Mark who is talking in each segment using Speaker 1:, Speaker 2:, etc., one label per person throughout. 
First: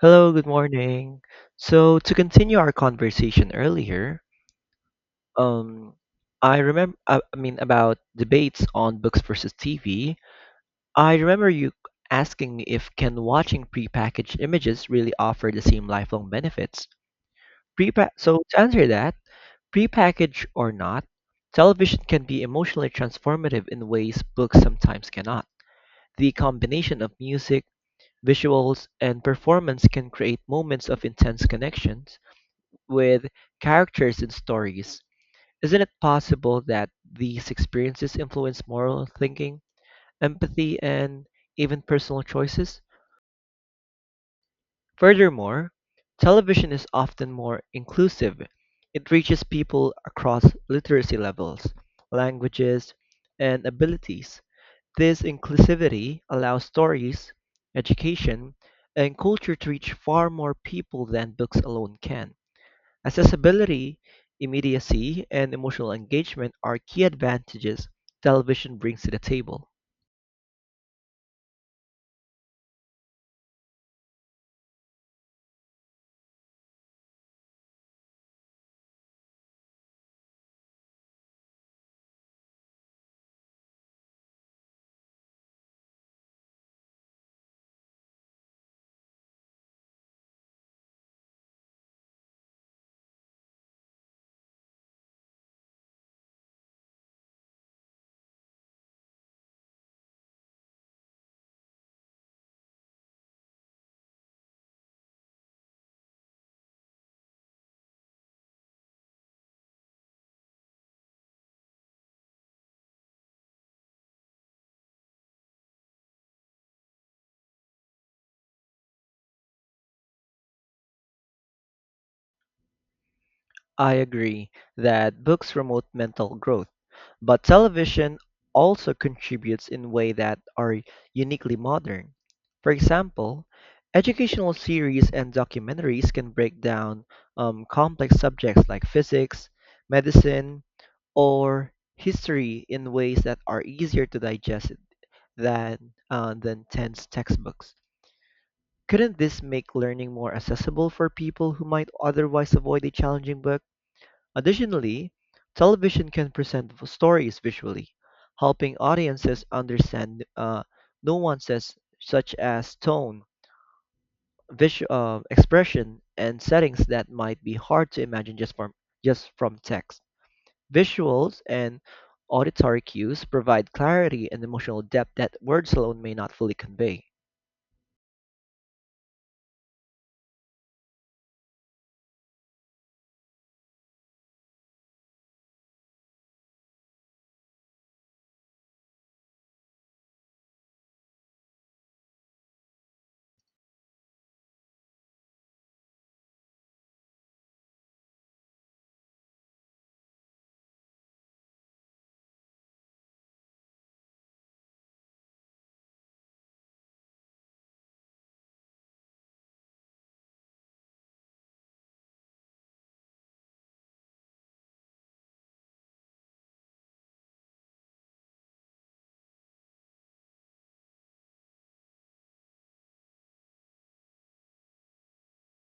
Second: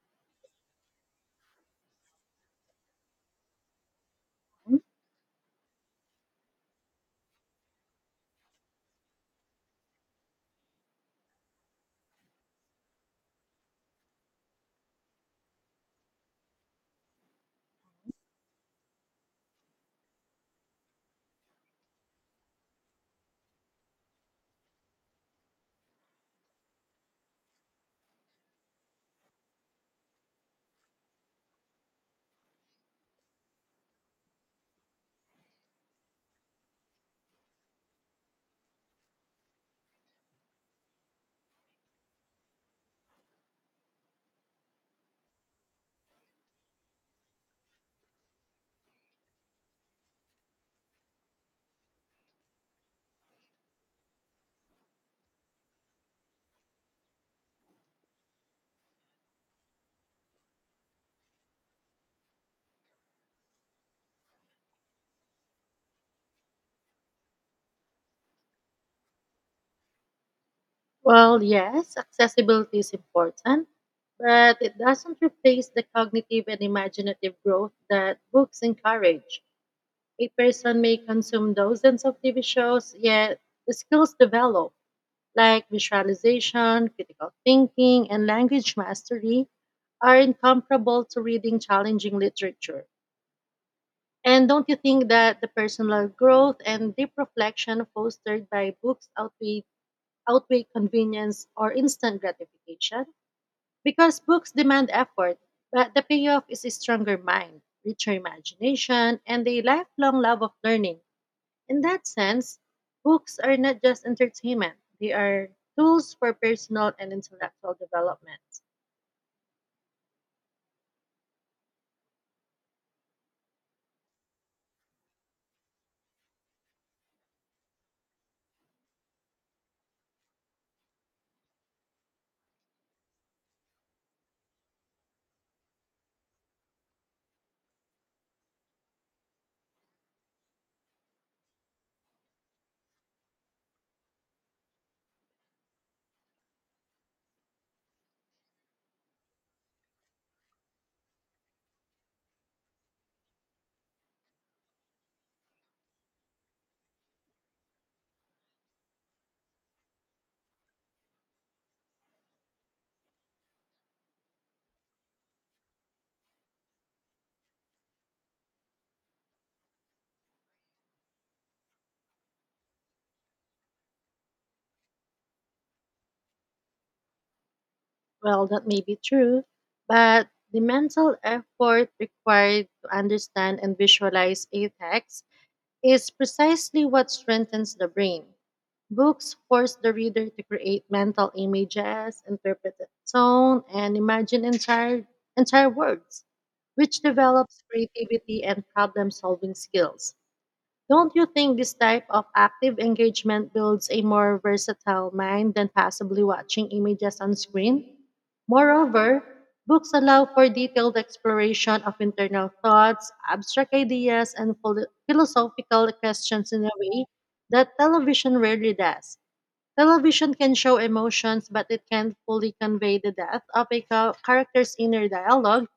Speaker 1: Hello, good morning. So to continue our conversation earlier, um, I remember, I mean, about debates on books versus TV. I remember you asking me if can watching prepackaged images really offer the same lifelong benefits. Prepa So to answer that, prepackaged or not, television can be emotionally transformative in ways books sometimes cannot. The combination of music, visuals, and performance can create moments of intense connections with characters and stories. Isn't it possible that these experiences influence moral thinking, empathy, and even personal choices? Furthermore, television is often more inclusive. It reaches people across literacy levels, languages, and abilities. This inclusivity allows stories, education, and culture to reach far more people than books alone can. Accessibility, immediacy, and emotional engagement are key advantages television brings to the table.
Speaker 2: Well, yes, accessibility is important, but it doesn't replace the cognitive and imaginative growth that books encourage. A person may consume dozens of TV shows, yet the skills developed, like visualization, critical thinking, and language mastery, are incomparable to reading challenging literature. And don't you think that the personal growth and deep reflection fostered by books outweigh convenience or instant gratification because books demand effort, but the payoff is a stronger mind, richer imagination, and a lifelong love of learning. In that sense, books are not just entertainment, they are tools for personal and intellectual development.
Speaker 1: I agree that books promote mental growth, but television also contributes in ways that are uniquely modern. For example, educational series and documentaries can break down complex subjects like physics, medicine, or history in ways that are easier to digest than than tense textbooks. Couldn't this make learning more accessible for people who might otherwise avoid a challenging book? Additionally, television can present stories visually, helping audiences understand nuances such as tone, expression, and settings that might be hard to imagine just from text. Visuals and auditory cues provide clarity and emotional depth that words alone may not fully convey.
Speaker 2: Well, that may be true, but the mental effort required to understand and visualize a text is precisely what strengthens the brain. Books force the reader to create mental images, interpret the tone, and imagine entire words, which develops creativity and problem solving skills. Don't you think this type of active engagement builds a more versatile mind than passively watching images on screen? Moreover, books allow for detailed exploration of internal thoughts, abstract ideas, and philosophical questions in a way that television rarely does. Television can show emotions, but it can't fully convey the depth of a character's inner dialogue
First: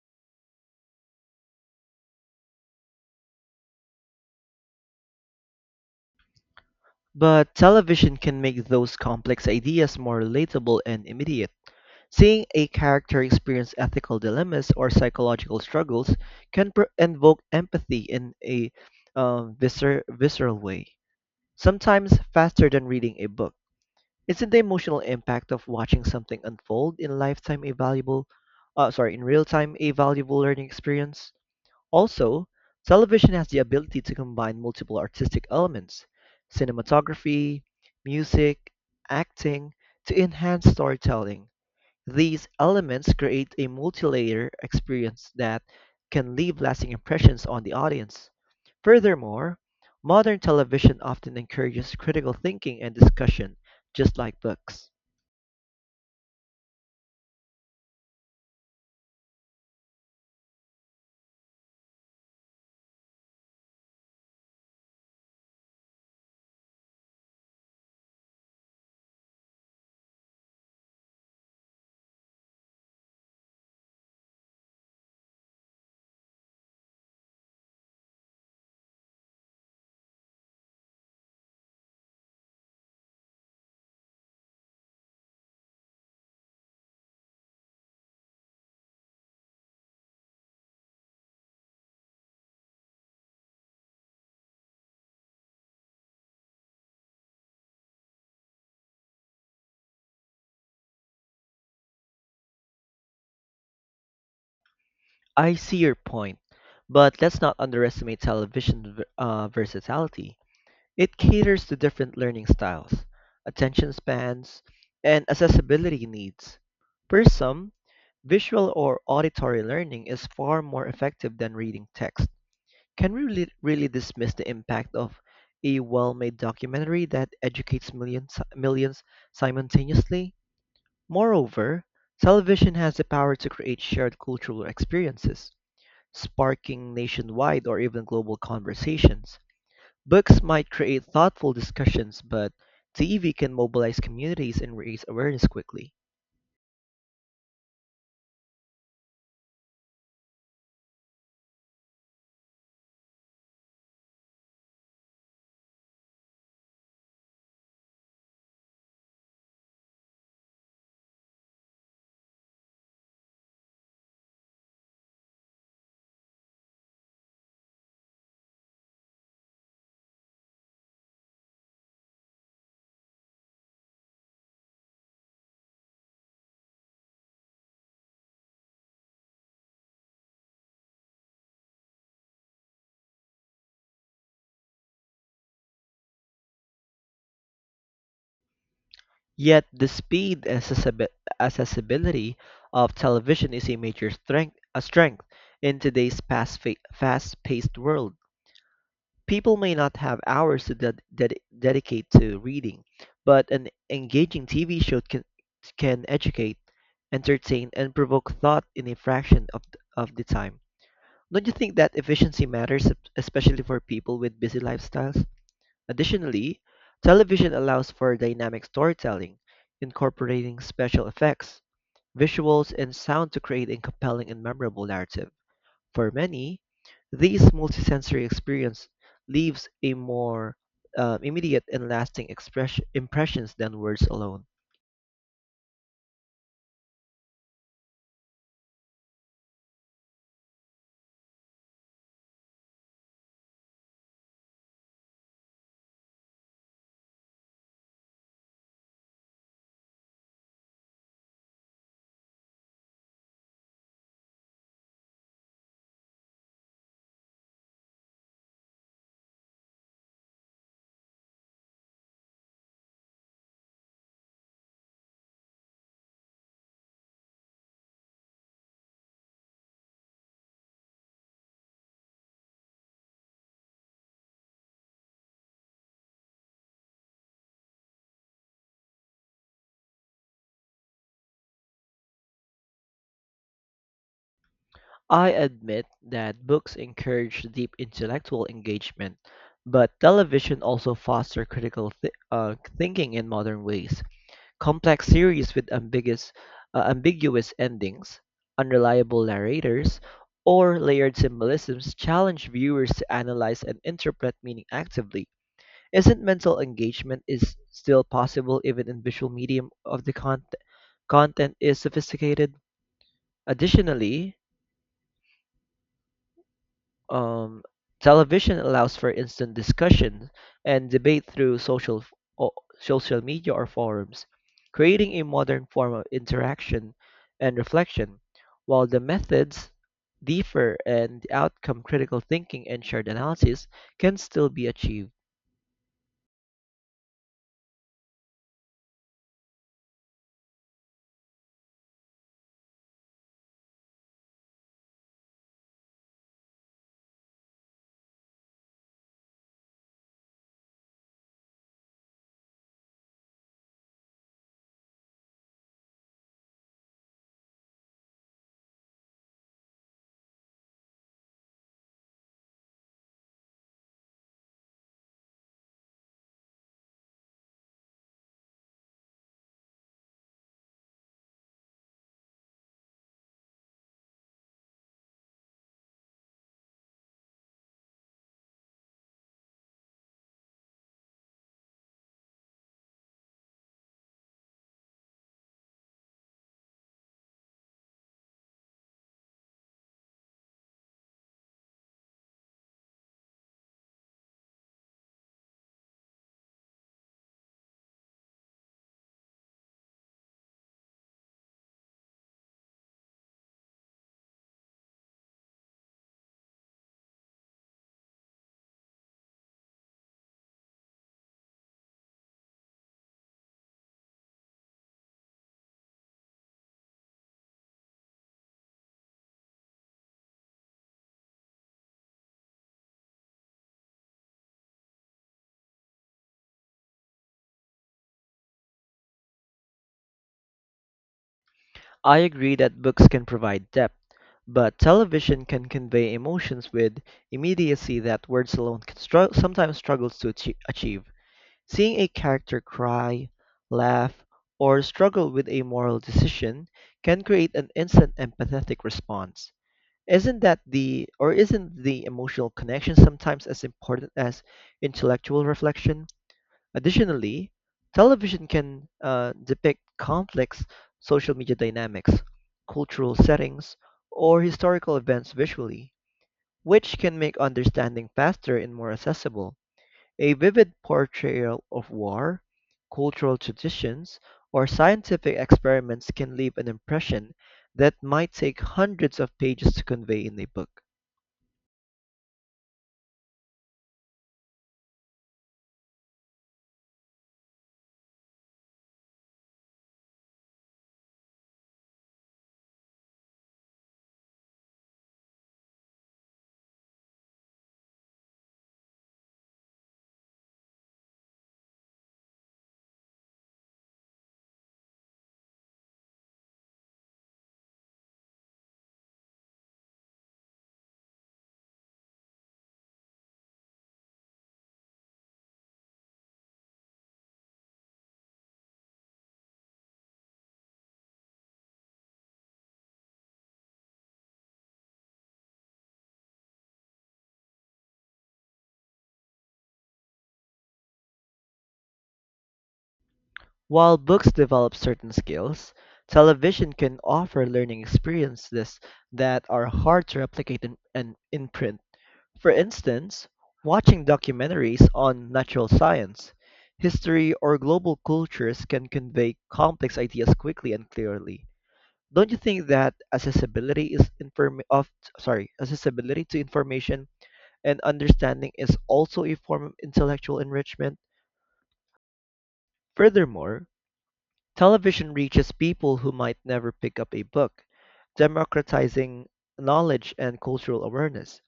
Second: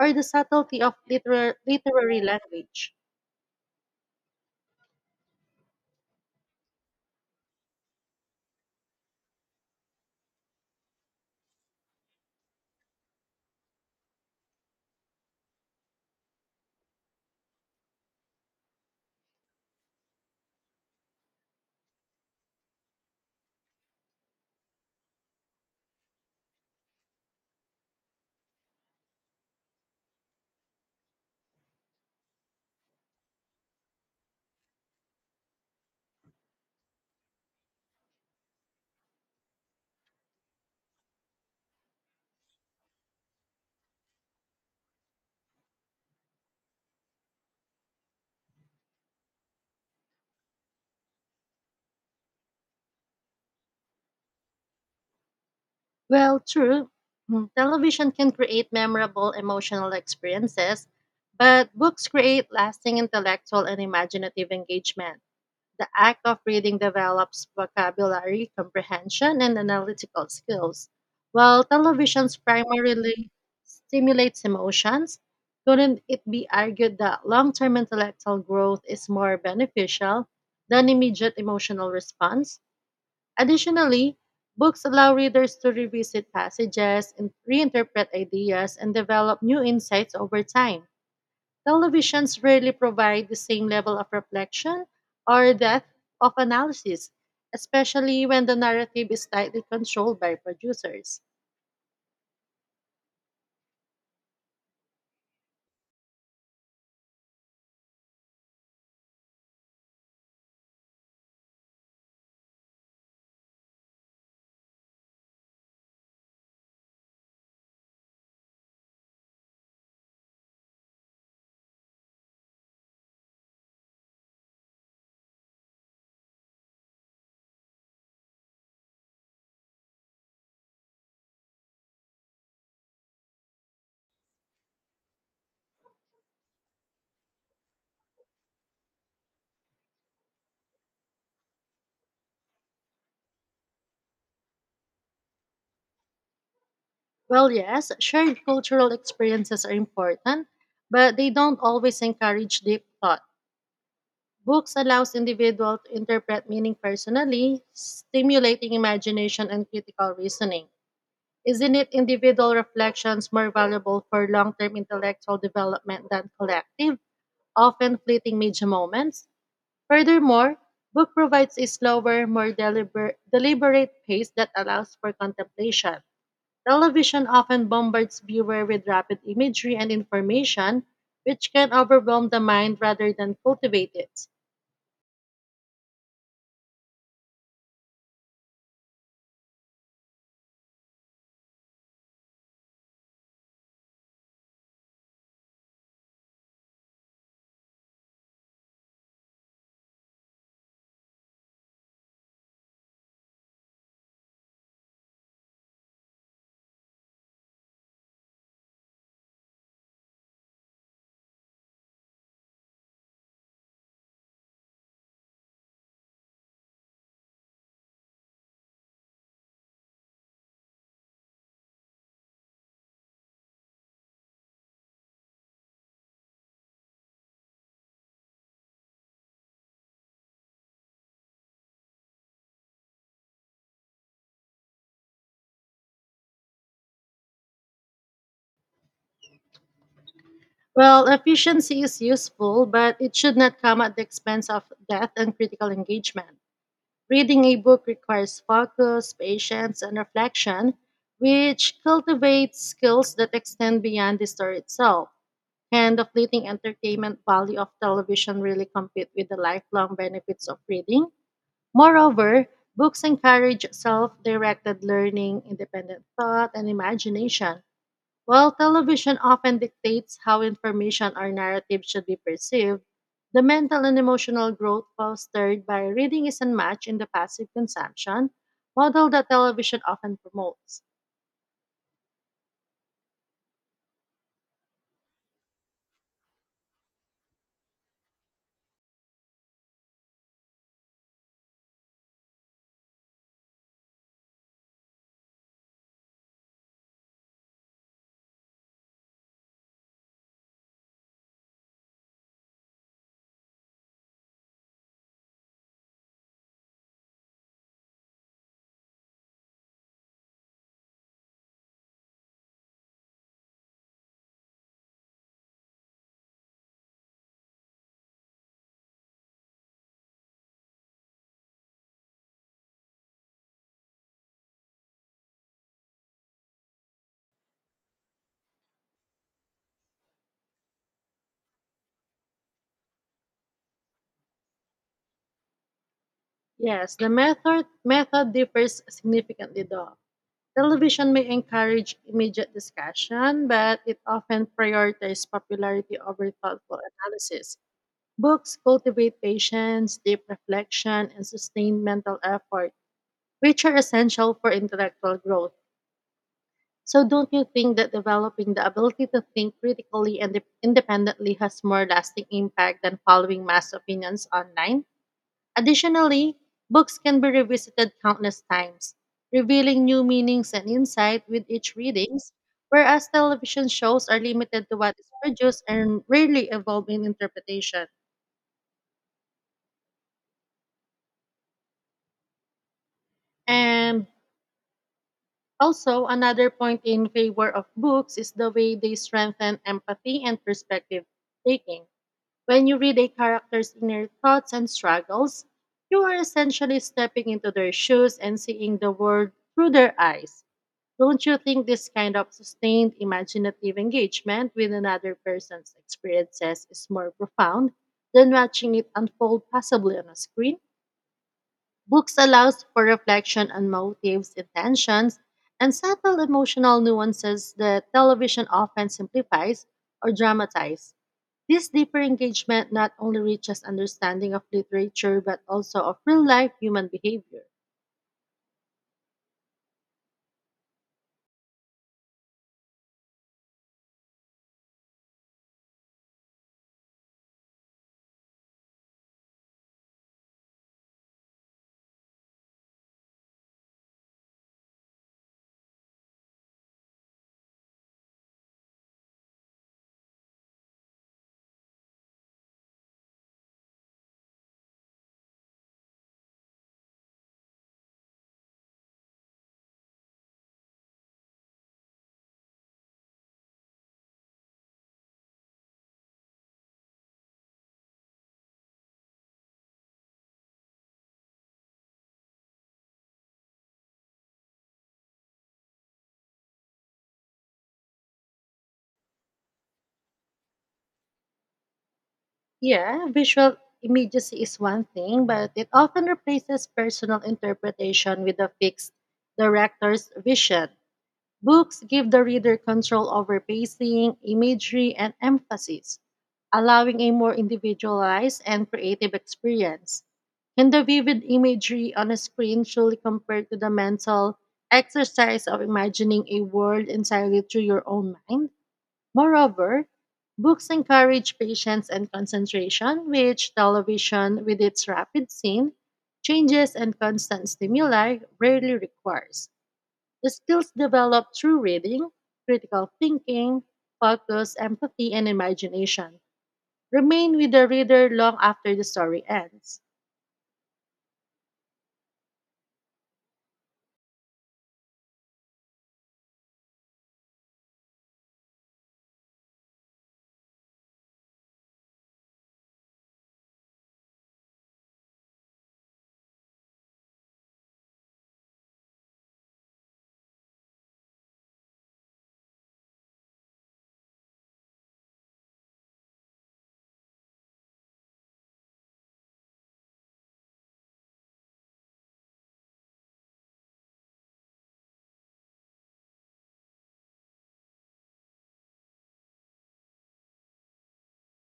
Speaker 2: or the subtlety of literary language.
Speaker 1: But television can make those complex ideas more relatable and immediate. Seeing a character experience ethical dilemmas or psychological struggles can invoke empathy in a visceral way, sometimes faster than reading a book. Isn't the emotional impact of watching something unfold in lifetime a valuable, sorry, in real time a valuable learning experience? Also, television has the ability to combine multiple artistic elements: cinematography, music, acting, to enhance storytelling. These elements create a multi-layer experience that can leave lasting impressions on the audience. Furthermore, modern television often encourages critical thinking and discussion, just like books.
Speaker 2: Well, true. Television can create memorable emotional experiences, but books create lasting intellectual and imaginative engagement. The act of reading develops vocabulary, comprehension, and analytical skills. While television's primarily stimulates emotions, couldn't it be argued that long term intellectual growth is more beneficial than immediate emotional response? Additionally, books allow readers to revisit passages, and reinterpret ideas, and develop new insights over time. Televisions rarely provide the same level of reflection or depth of analysis, especially when the narrative is tightly controlled by producers.
Speaker 1: I see your point, but let's not underestimate television's versatility. It caters to different learning styles, attention spans, and accessibility needs. For some, visual or auditory learning is far more effective than reading text. Can we really dismiss the impact of a well-made documentary that educates millions simultaneously? Moreover, television has the power to create shared cultural experiences, sparking nationwide or even global conversations. Books might create thoughtful discussions, but TV can mobilize communities and raise awareness quickly.
Speaker 2: Well, yes, shared cultural experiences are important, but they don't always encourage deep thought. Books allows individual to interpret meaning personally, stimulating imagination and critical reasoning. Isn't it individual reflections more valuable for long-term intellectual development than collective, often fleeting media moments? Furthermore, book provides a slower, more deliberate pace that allows for contemplation. Television often bombards viewer with rapid imagery and information, which can overwhelm the mind rather than cultivate it.
Speaker 1: Yet the speed and accessibility of television is a major strength, a strength in today's fast-paced world. People may not have hours to dedicate to reading, but an engaging TV show can educate, entertain, and provoke thought in a fraction of the time. Don't you think that efficiency matters, especially for people with busy lifestyles? Additionally, television allows for dynamic storytelling, incorporating special effects, visuals, and sound to create a compelling and memorable narrative. For many, this multisensory experience leaves a more immediate and lasting impressions than words alone.
Speaker 2: Well, efficiency is useful, but it should not come at the expense of depth and critical engagement. Reading a book requires focus, patience, and reflection, which cultivates skills that extend beyond the story itself. Can the fleeting entertainment value of television really compete with the lifelong benefits of reading? Moreover, books encourage self directed learning, independent thought, and imagination while television often dictates how information or narrative should be perceived, the mental and emotional growth fostered by reading is unmatched in the passive consumption model that television often promotes.
Speaker 1: I admit that books encourage deep intellectual engagement, but television also fosters critical thinking in modern ways. Complex series with ambiguous endings, unreliable narrators, or layered symbolisms challenge viewers to analyze and interpret meaning actively. Isn't mental engagement is still possible even in visual medium of the content is sophisticated? Additionally, Um, television allows for instant discussion and debate through o- social media or forums, creating a modern form of interaction and reflection. While the methods differ and the outcome critical thinking and shared analysis can still be achieved.
Speaker 2: Yes, the method differs significantly though. Television may encourage immediate discussion, but it often prioritizes popularity over thoughtful analysis. Books cultivate patience, deep reflection, and sustained mental effort which are essential for intellectual growth. So, don't you think that developing the ability to think critically and independently has more lasting impact than following mass opinions online? Additionally, books can be revisited countless times, revealing new meanings and insight with each readings, whereas television shows are limited to what is produced and rarely evolve in interpretation. And Also, another point in favor of books is the way they strengthen empathy and perspective taking. When you read a character's inner thoughts and struggles, you are essentially stepping into their shoes and seeing the world through their eyes. Don't you think this kind of sustained imaginative engagement with another person's experiences is more profound than watching it unfold passively on a screen? Books allows for reflection on motives, intentions, and subtle emotional nuances that television often simplifies or dramatizes. This deeper engagement not only reaches understanding of literature but also of real life human behavior.
Speaker 1: I agree that books can provide depth, but television can convey emotions with immediacy that words alone sometimes achieve. Seeing a character cry, laugh, or struggle with a moral decision can create an instant empathetic response. Isn't the emotional connection sometimes as important as intellectual reflection? Additionally, television can depict complex social media dynamics, cultural settings, or historical events visually, which can make understanding faster and more accessible. A vivid portrayal of war, cultural traditions, or scientific experiments can leave an impression that might take hundreds of pages to convey in a book.
Speaker 2: Yeah, visual immediacy is one thing, but it often replaces personal interpretation with a fixed director's vision. Books give the reader control over pacing, imagery, and emphasis, allowing a more individualized and creative experience. And the vivid imagery on a screen truly compared to the mental exercise of imagining a world entirely through your own mind. Moreover, books encourage patience and concentration, which television, with its rapid scene, changes, and constant stimuli, rarely requires. The skills developed through reading, critical thinking, focus, empathy, and imagination remain with the reader long after the story ends.
Speaker 1: While books develop certain skills, television can offer learning experiences that are hard to replicate in print. For instance, watching documentaries on natural science, history, or global cultures can convey complex ideas quickly and clearly. Don't you think that accessibility is inform of sorry, accessibility to information and understanding is also a form of intellectual enrichment? Furthermore, television reaches people who might never pick up a book, democratizing knowledge and cultural awareness.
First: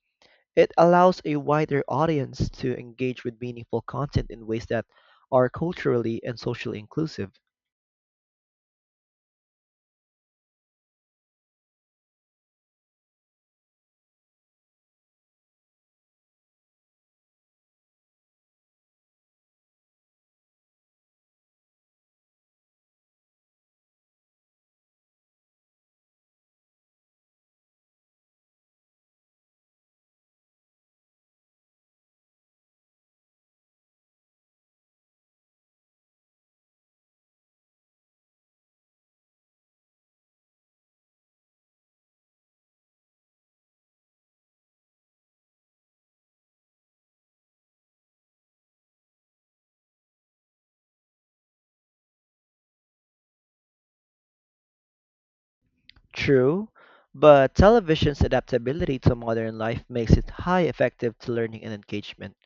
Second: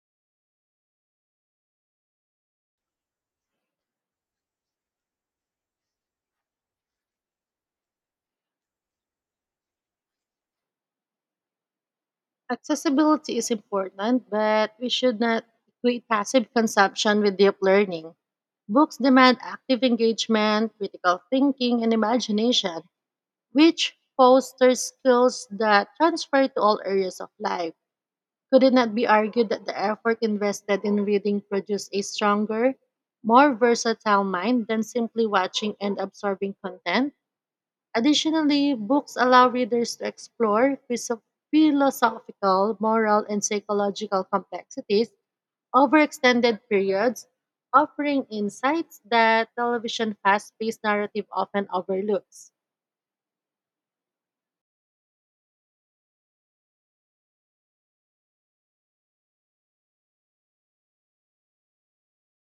Speaker 1: It allows a wider audience to engage with meaningful content in ways that are culturally and socially inclusive.
Speaker 2: Accessibility is important, but we should not equate passive consumption with deep learning. Books demand active engagement, critical thinking, and imagination, which fosters skills that transfer to all areas of life. Could it not be argued that the effort invested in reading produced a stronger, more versatile mind than simply watching and absorbing content? Additionally, books allow readers to explore philosophical, moral, and psychological complexities over extended periods, offering insights that television fast paced narrative often overlooks.
Speaker 1: True, but television's adaptability to modern life makes it high effective to learning and engagement.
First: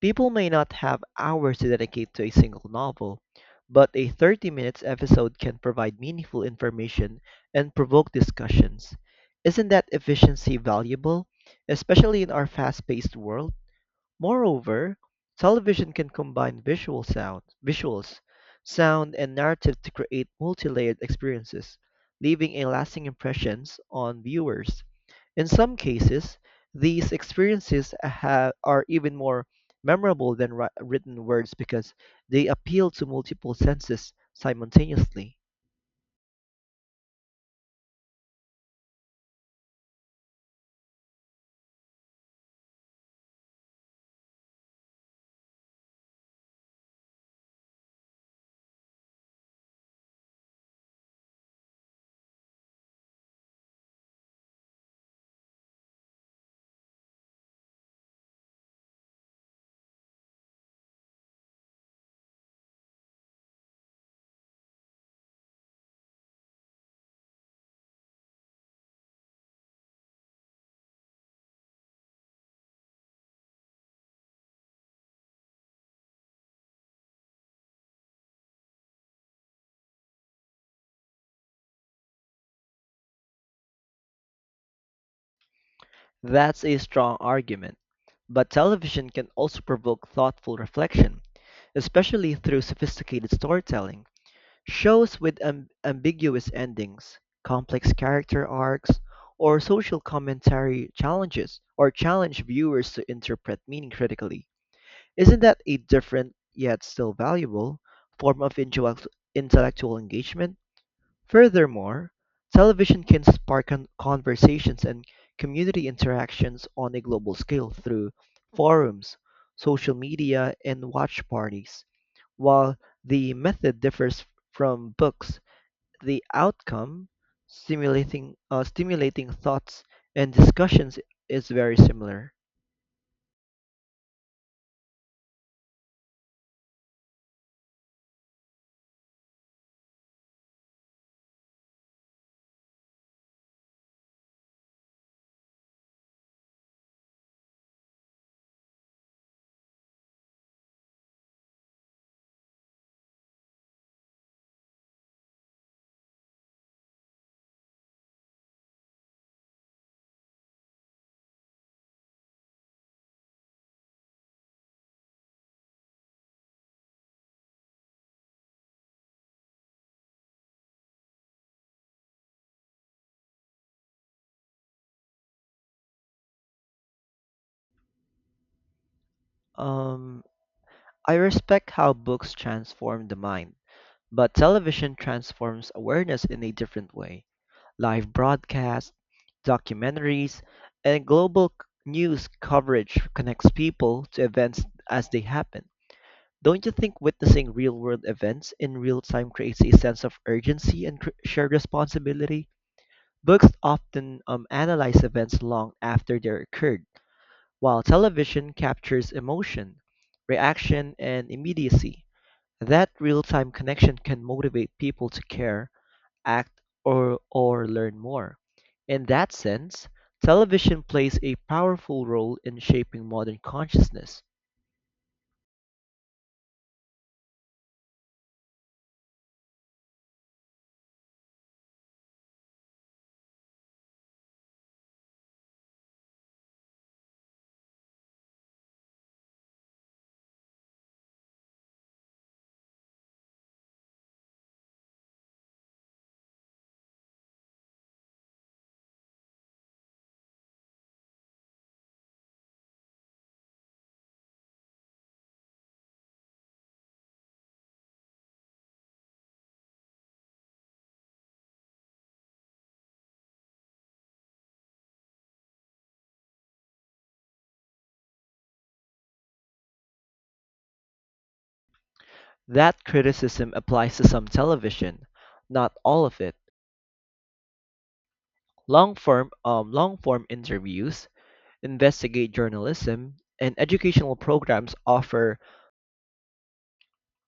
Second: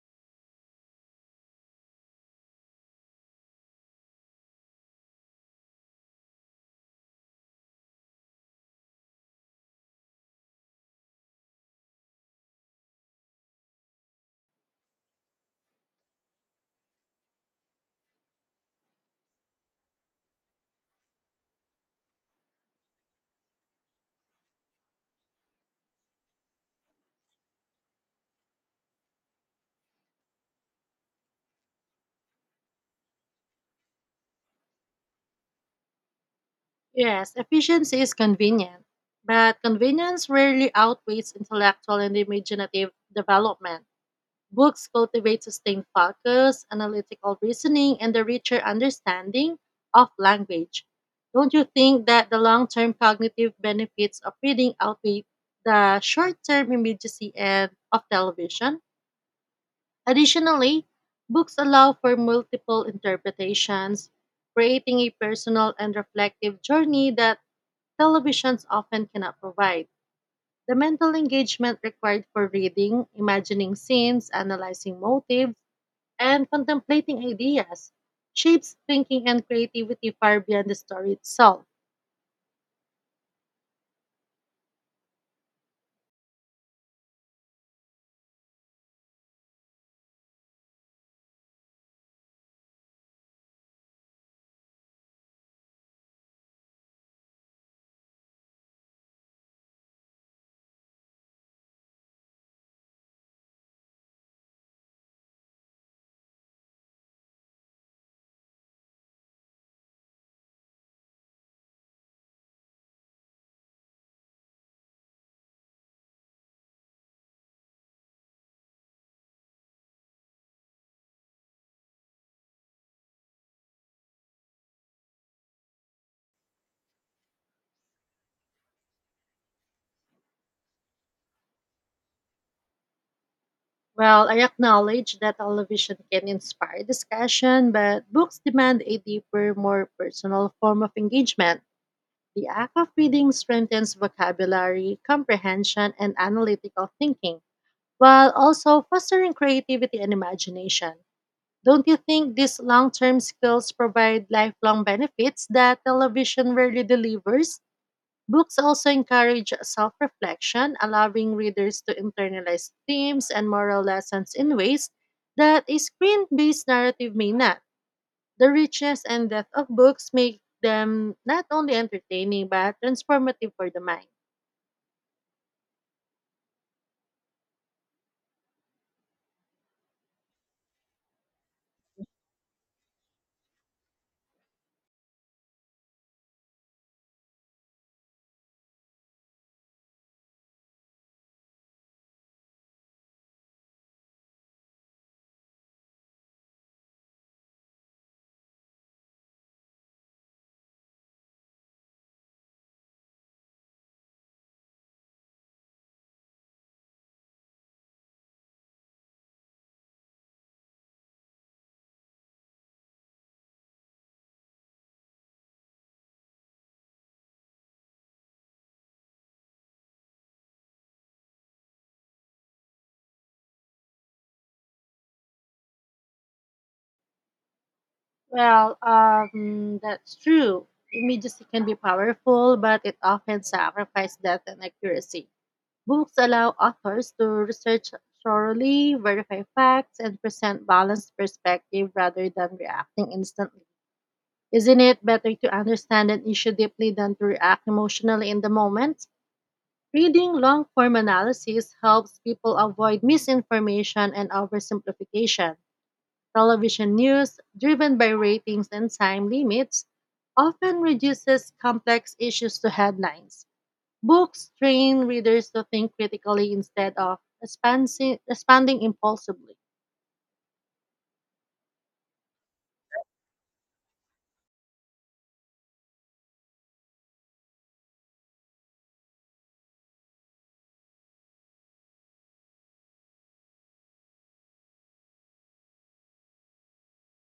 Speaker 1: People may not have hours to dedicate to a single novel, but a 30-minute minutes episode can provide meaningful information and provoke discussions. Isn't that efficiency valuable, especially in our fast-paced world? Moreover, television can combine visuals, sound, and narrative to create multi-layered experiences, leaving a lasting impressions on viewers. In some cases, these experiences are even more memorable than written words because they appeal to multiple senses simultaneously.
Speaker 2: Yes, efficiency is convenient, but convenience rarely outweighs intellectual and imaginative development. Books cultivate sustained focus, analytical reasoning, and a richer understanding of language. Don't you think that the long term cognitive benefits of reading outweigh the short term immediacy and of television? Additionally, books allow for multiple interpretations, creating a personal and reflective journey that televisions often cannot provide. The mental engagement required for reading, imagining scenes, analyzing motives, and contemplating ideas shapes thinking and creativity far beyond the story itself.
Speaker 1: That's a strong argument. But television can also provoke thoughtful reflection, especially through sophisticated storytelling. Shows with ambiguous endings, complex character arcs, or social commentary challenge viewers to interpret meaning critically. Isn't that a different yet still valuable form of intellectual engagement? Furthermore, television can spark conversations and community interactions on a global scale through forums, social media, and watch parties. While the method differs from books, the outcome, stimulating thoughts and discussions, is very similar.
Speaker 2: Well, I acknowledge that television can inspire discussion, but books demand a deeper, more personal form of engagement. The act of reading strengthens vocabulary, comprehension, and analytical thinking, while also fostering creativity and imagination. Don't you think these long term skills provide lifelong benefits that television rarely delivers? Books also encourage self reflection, allowing readers to internalize themes and moral lessons in ways that a screen based narrative may not. The richness and depth of books make them not only entertaining but transformative for the mind.
Speaker 1: Um, I respect how books transform the mind, but television transforms awareness in a different way. Live broadcasts, documentaries, and news coverage connects people to events as they happen. Don't you think witnessing real world events in real time creates a sense of urgency and shared responsibility? Books often analyze events long after they occurred, while television captures emotion, reaction, and immediacy. That real-time connection can motivate people to care, act, or learn more. In that sense, television plays a powerful role in shaping modern consciousness.
Speaker 2: Well, that's true. Immediacy can be powerful, but it often sacrifices depth and accuracy. Books allow authors to research thoroughly, verify facts, and present balanced perspective rather than reacting instantly. Isn't it better to understand an issue deeply than to react emotionally in the moment? Reading long form analysis helps people avoid misinformation and oversimplification. Television news, driven by ratings and time limits, often reduces complex issues to headlines. Books train readers to think critically instead of expanding impulsively.
Speaker 1: That criticism applies to some television, not all of it. Long form interviews, investigate journalism and educational programs offer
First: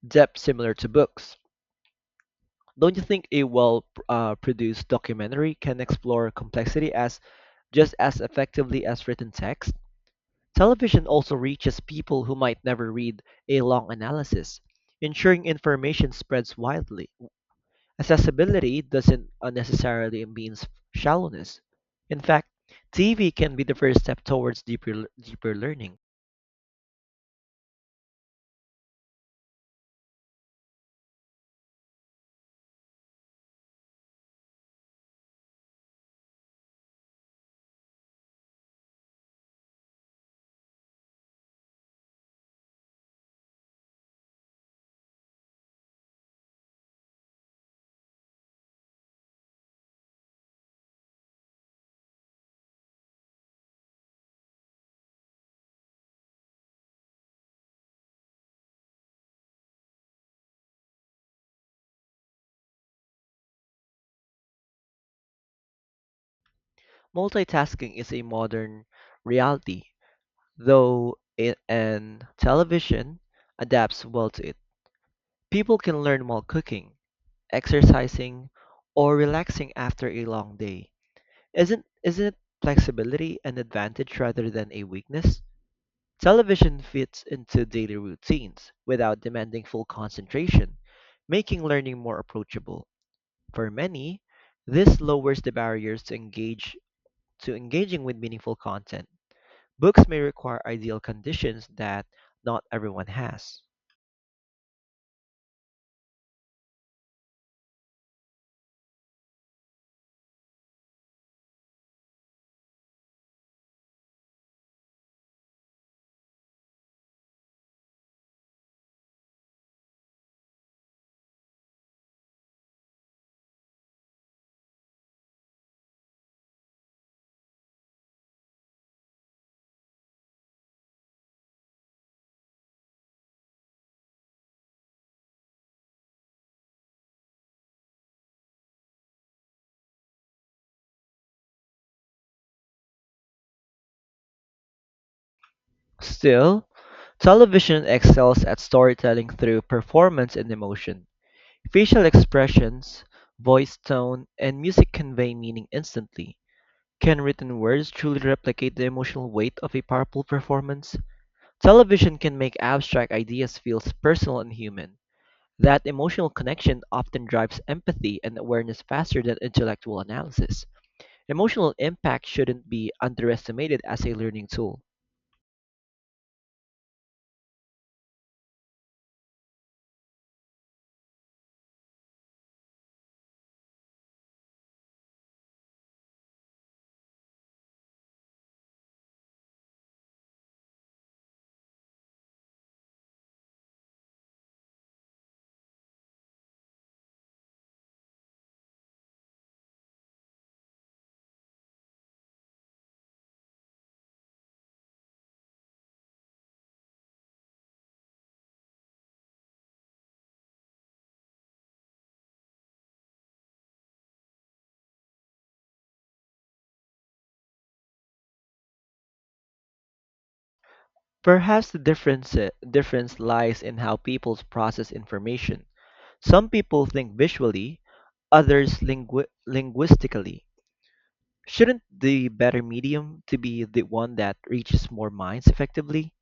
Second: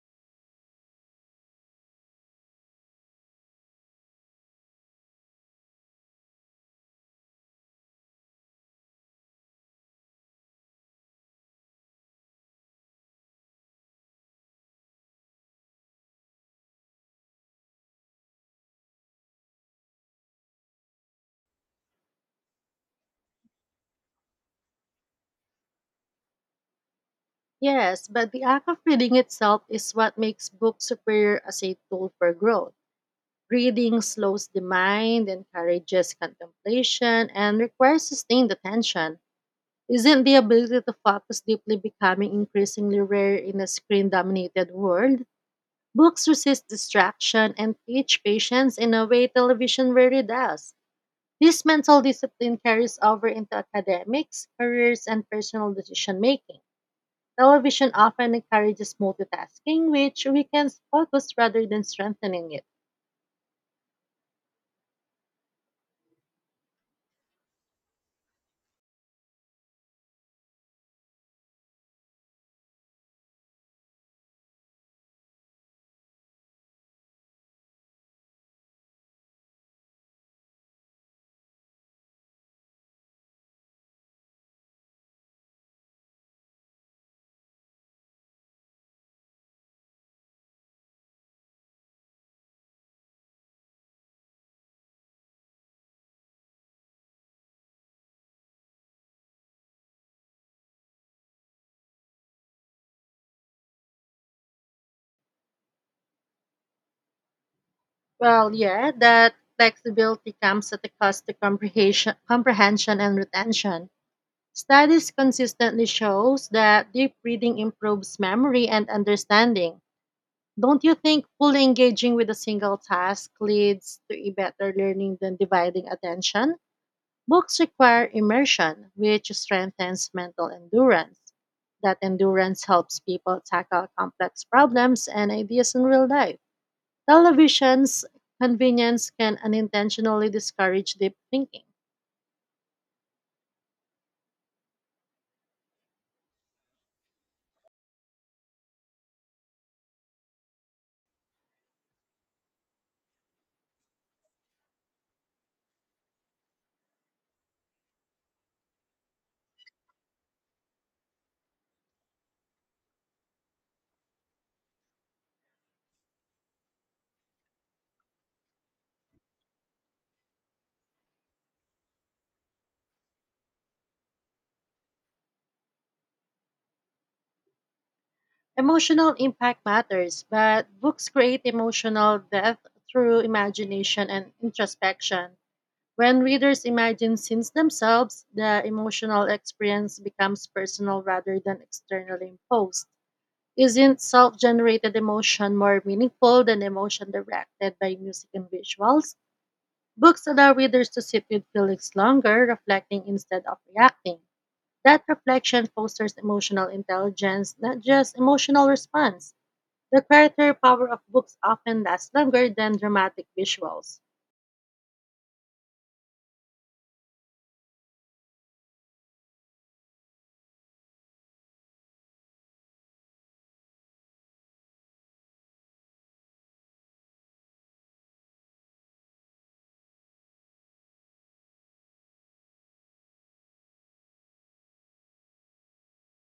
Speaker 1: depth similar to books. Don't you think a well- produced documentary can explore complexity as just as effectively as written text? Television also reaches people who might never read a long analysis, ensuring information spreads widely. Accessibility doesn't necessarily mean shallowness. In fact, TV can be the first step towards deeper learning.
Speaker 2: Yes, but the act of reading itself is what makes books superior as a tool for growth. Reading slows the mind, encourages contemplation, and requires sustained attention. Isn't the ability to focus deeply becoming increasingly rare in a screen dominated world? Books resist distraction and teach patience in a way television rarely does. This mental discipline carries over into academics, careers, and personal decision making. Television often encourages multitasking, which weakens focus rather than strengthening it.
Speaker 1: Multitasking is a modern reality, though it and television adapts well to it. People can learn while cooking, exercising, or relaxing after a long day. Isn't flexibility an advantage rather than a weakness? Television fits into daily routines without demanding full concentration, making learning more approachable. For many, this lowers the barriers to engaging with meaningful content. Books may require ideal conditions that not everyone has.
Speaker 2: Well, yeah, that flexibility comes at the cost of comprehension and retention. Studies consistently shows that deep reading improves memory and understanding. Don't you think fully engaging with a single task leads to a better learning than dividing attention? Books require immersion, which strengthens mental endurance. That endurance helps people tackle complex problems and ideas in real life. Television's convenience can unintentionally discourage deep thinking.
Speaker 1: Still, television excels at storytelling through performance and emotion. Facial expressions, voice tone, and music convey meaning instantly. Can written words truly replicate the emotional weight of a powerful performance? Television can make abstract ideas feel personal and human. That emotional connection often drives empathy and awareness faster than intellectual analysis. Emotional impact shouldn't be underestimated as a learning tool.
Speaker 2: Emotional impact matters, but books create emotional depth through imagination and introspection. When readers imagine scenes themselves, the emotional experience becomes personal rather than externally imposed. Isn't self generated emotion more meaningful than emotion directed by music and visuals? Books allow readers to sit with feelings longer, reflecting instead of reacting. That reflection fosters emotional intelligence, not just emotional response. The creative power of books often lasts longer than dramatic visuals.
Speaker 1: Perhaps the difference lies in how people process information. Some people think visually, others linguistically. Shouldn't the better medium to be the one that reaches more minds effectively?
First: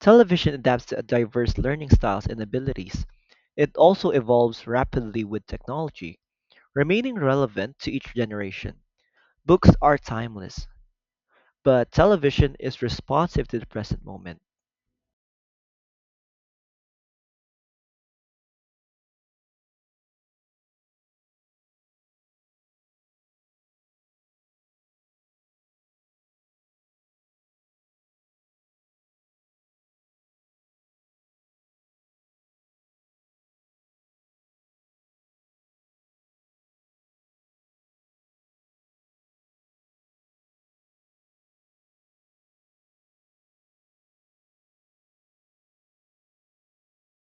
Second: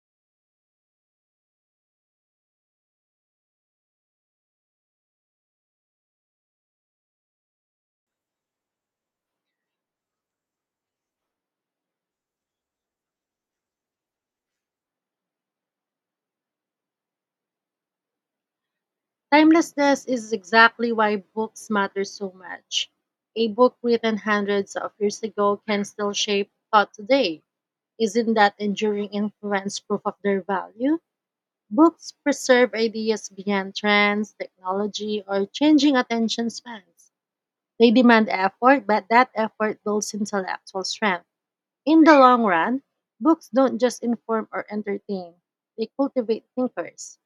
Speaker 1: Television adapts to diverse learning styles and abilities. It also evolves rapidly with technology, remaining relevant to each generation. Books are timeless. But television is responsive to the present moment.
Speaker 2: Timelessness is exactly why books matter so much. A book written hundreds of years ago can still shape thought today. Isn't that enduring influence proof of their value? Books preserve ideas beyond trends, technology, or changing attention spans. They demand effort, but that effort builds intellectual strength. In the long run, books don't just inform or entertain, they cultivate thinkers.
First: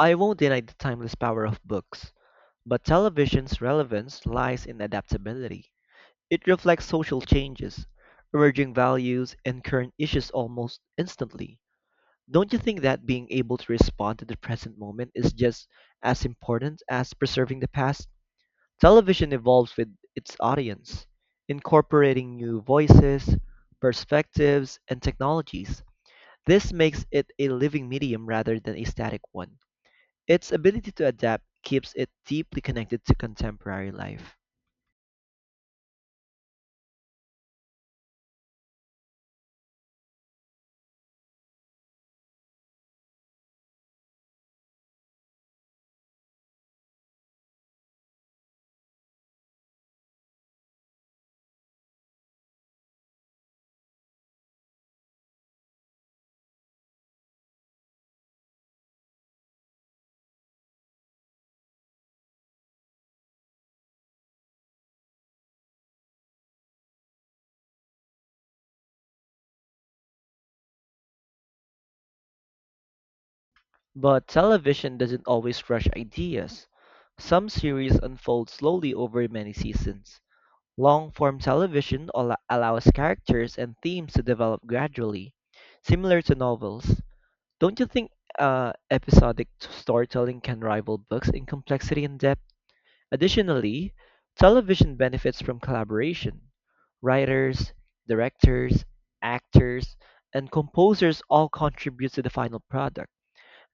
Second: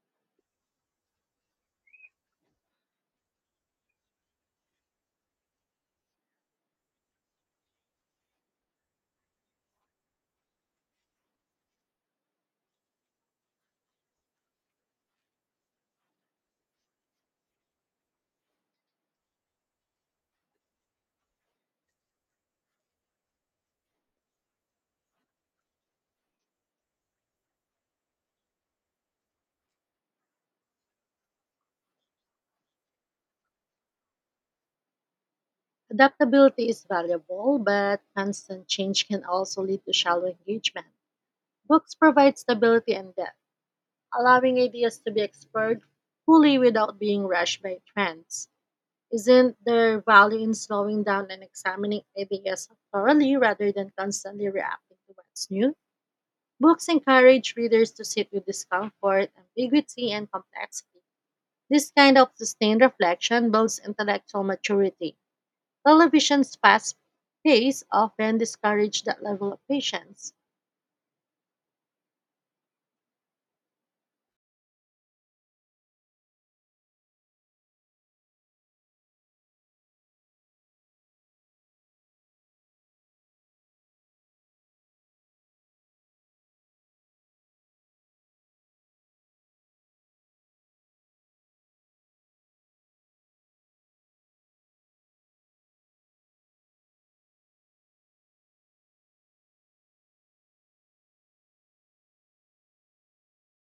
Speaker 1: I won't deny the timeless power of books, but television's relevance lies in adaptability. It reflects social changes, emerging values, and current issues almost instantly. Don't you think that being able to respond to the present moment is just as important as preserving the past? Television evolves with its audience, incorporating new voices, perspectives, and technologies. This makes it a living medium rather than a static one. Its ability to adapt keeps it deeply connected to contemporary life.
Speaker 2: Adaptability is valuable, but constant change can also lead to shallow engagement. Books provide stability and depth allowing ideas to be explored fully without being rushed by trends. Isn't there value in slowing down and examining ideas thoroughly rather than constantly reacting to what's new? Books encourage readers to sit with discomfort, ambiguity, and complexity. This kind of sustained reflection builds intellectual maturity. Television's fast pace often discourages that level of patience.
Speaker 1: But television doesn't always rush ideas. Some series unfold slowly over many seasons. Long form television allows characters and themes to develop gradually, similar to novels. Don't you think episodic storytelling can rival books in complexity and depth? Additionally, television benefits from collaboration. Writers, directors, actors, and composers all contribute to the final product.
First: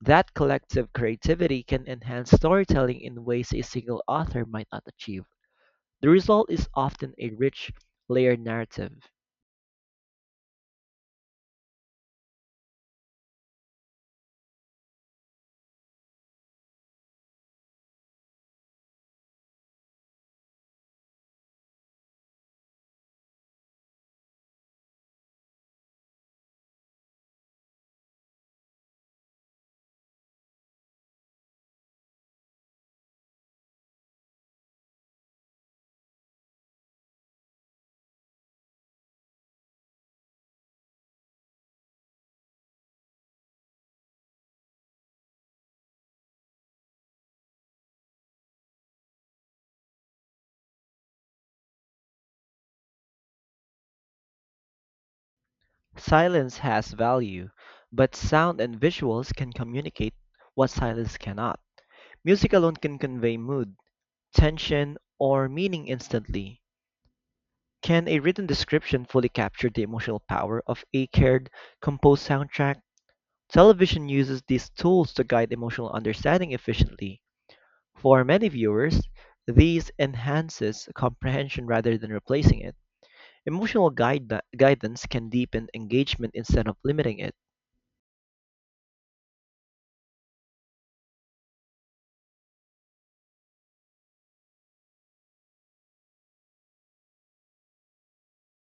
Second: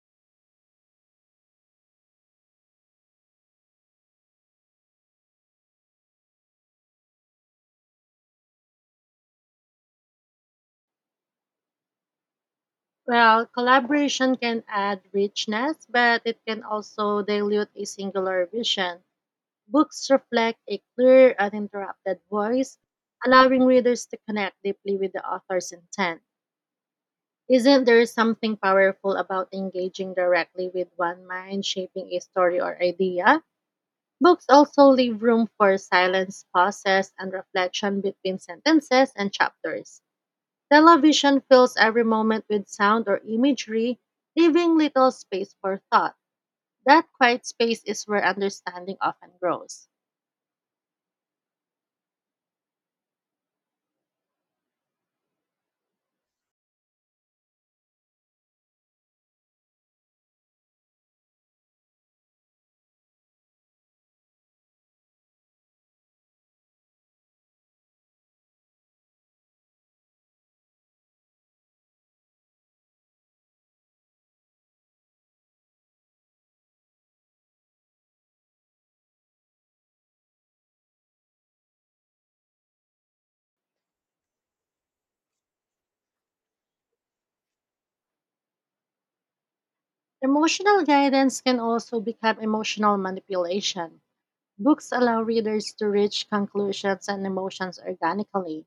Speaker 1: That collective creativity can enhance storytelling in ways a single author might not achieve. The result is often a rich, layered narrative.
Speaker 2: Well, collaboration can add richness, but it can also dilute a singular vision. Books reflect a clear, uninterrupted voice, allowing readers to connect deeply with the author's intent. Isn't there something powerful about engaging directly with one mind shaping a story or idea? Books also leave room for silence, pauses, and reflection between sentences and chapters. Television fills every moment with sound or imagery, leaving little space for thought. That quiet space is where understanding often grows.
Speaker 1: Silence has value, but sound and visuals can communicate what silence cannot. Music alone can convey mood, tension, or meaning instantly. Can a written description fully capture the emotional power of a cared, composed soundtrack? Television uses these tools to guide emotional understanding efficiently. For many viewers, these enhances comprehension rather than replacing it. Emotional guidance can deepen engagement instead of limiting it.
Speaker 2: Emotional guidance can also become emotional manipulation. Books allow readers to reach conclusions and emotions organically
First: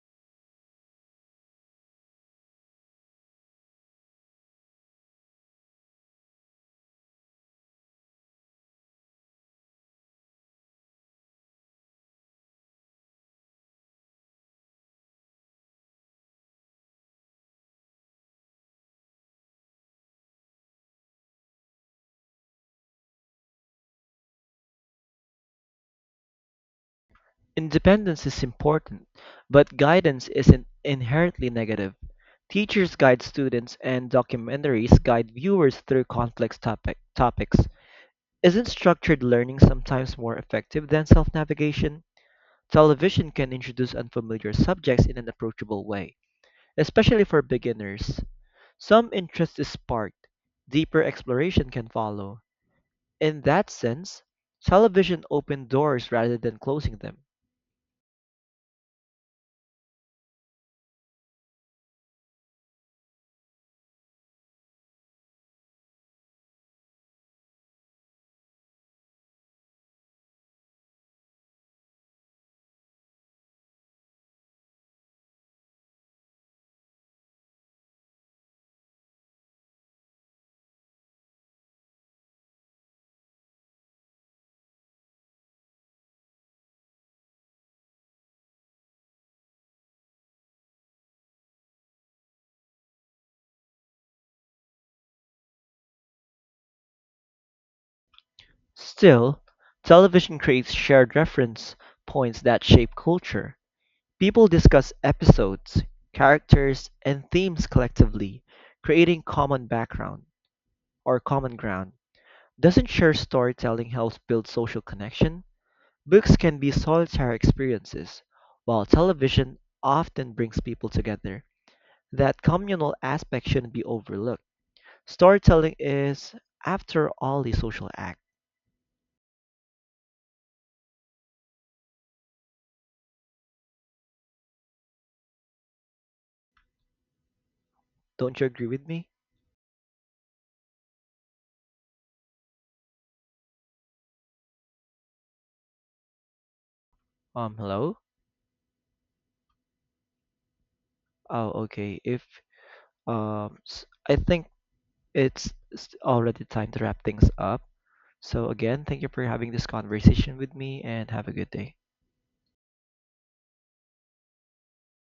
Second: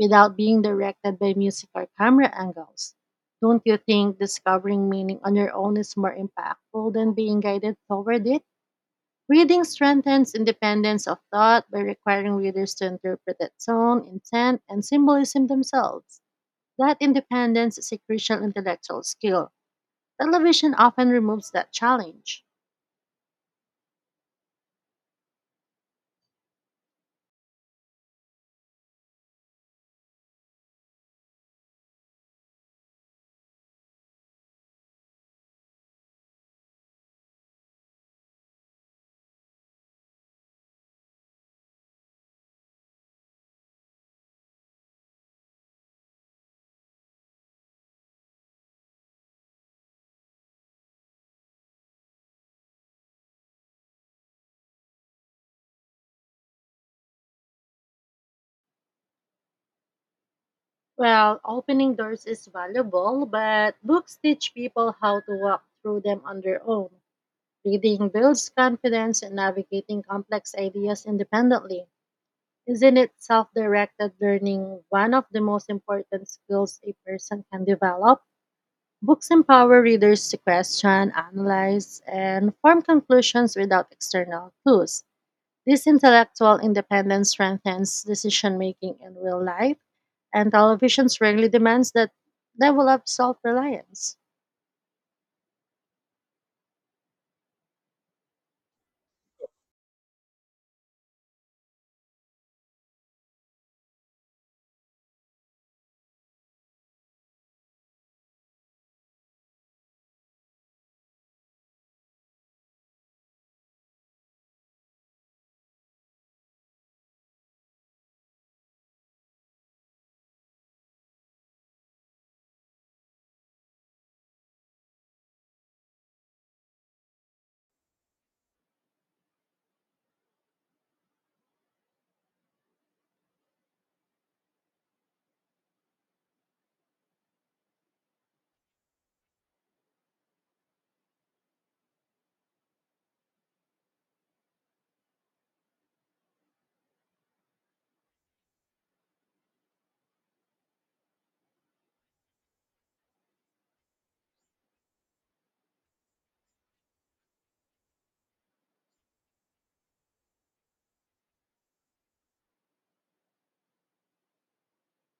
Speaker 2: without being directed by music or camera angles. Don't you think discovering meaning on your own is more impactful than being guided toward it? Reading strengthens independence of thought by requiring readers to interpret its tone, intent, and symbolism themselves. That independence is a crucial intellectual skill. Television often removes that challenge.
Speaker 1: Independence is important, but guidance isn't inherently negative. Teachers guide students and documentaries guide viewers through complex topics. Isn't structured learning sometimes more effective than self-navigation? Television can introduce unfamiliar subjects in an approachable way, especially for beginners. Some interest is sparked, deeper exploration can follow. In that sense, television opened doors rather than closing them.
Speaker 2: Well, opening doors is valuable, but books teach people how to walk through them on their own. Reading builds confidence in navigating complex ideas independently. Isn't it self directed learning one of the most important skills a person can develop? Books empower readers to question, analyze, and form conclusions without external clues. This intellectual independence strengthens decision making in real life, and televisions rarely demands that level of self reliance.
Speaker 1: Still, television creates shared reference points that shape culture. People discuss episodes, characters, and themes collectively, creating common background or common ground. Doesn't shared storytelling help build social connection? Books can be solitary experiences, while television often brings people together. That communal aspect shouldn't be overlooked. Storytelling is, after all, a social act. Don't you agree with me? Hello? Oh, okay. If s- I think it's already time to wrap things up. So, again, thank you for having this conversation with me and have a good day.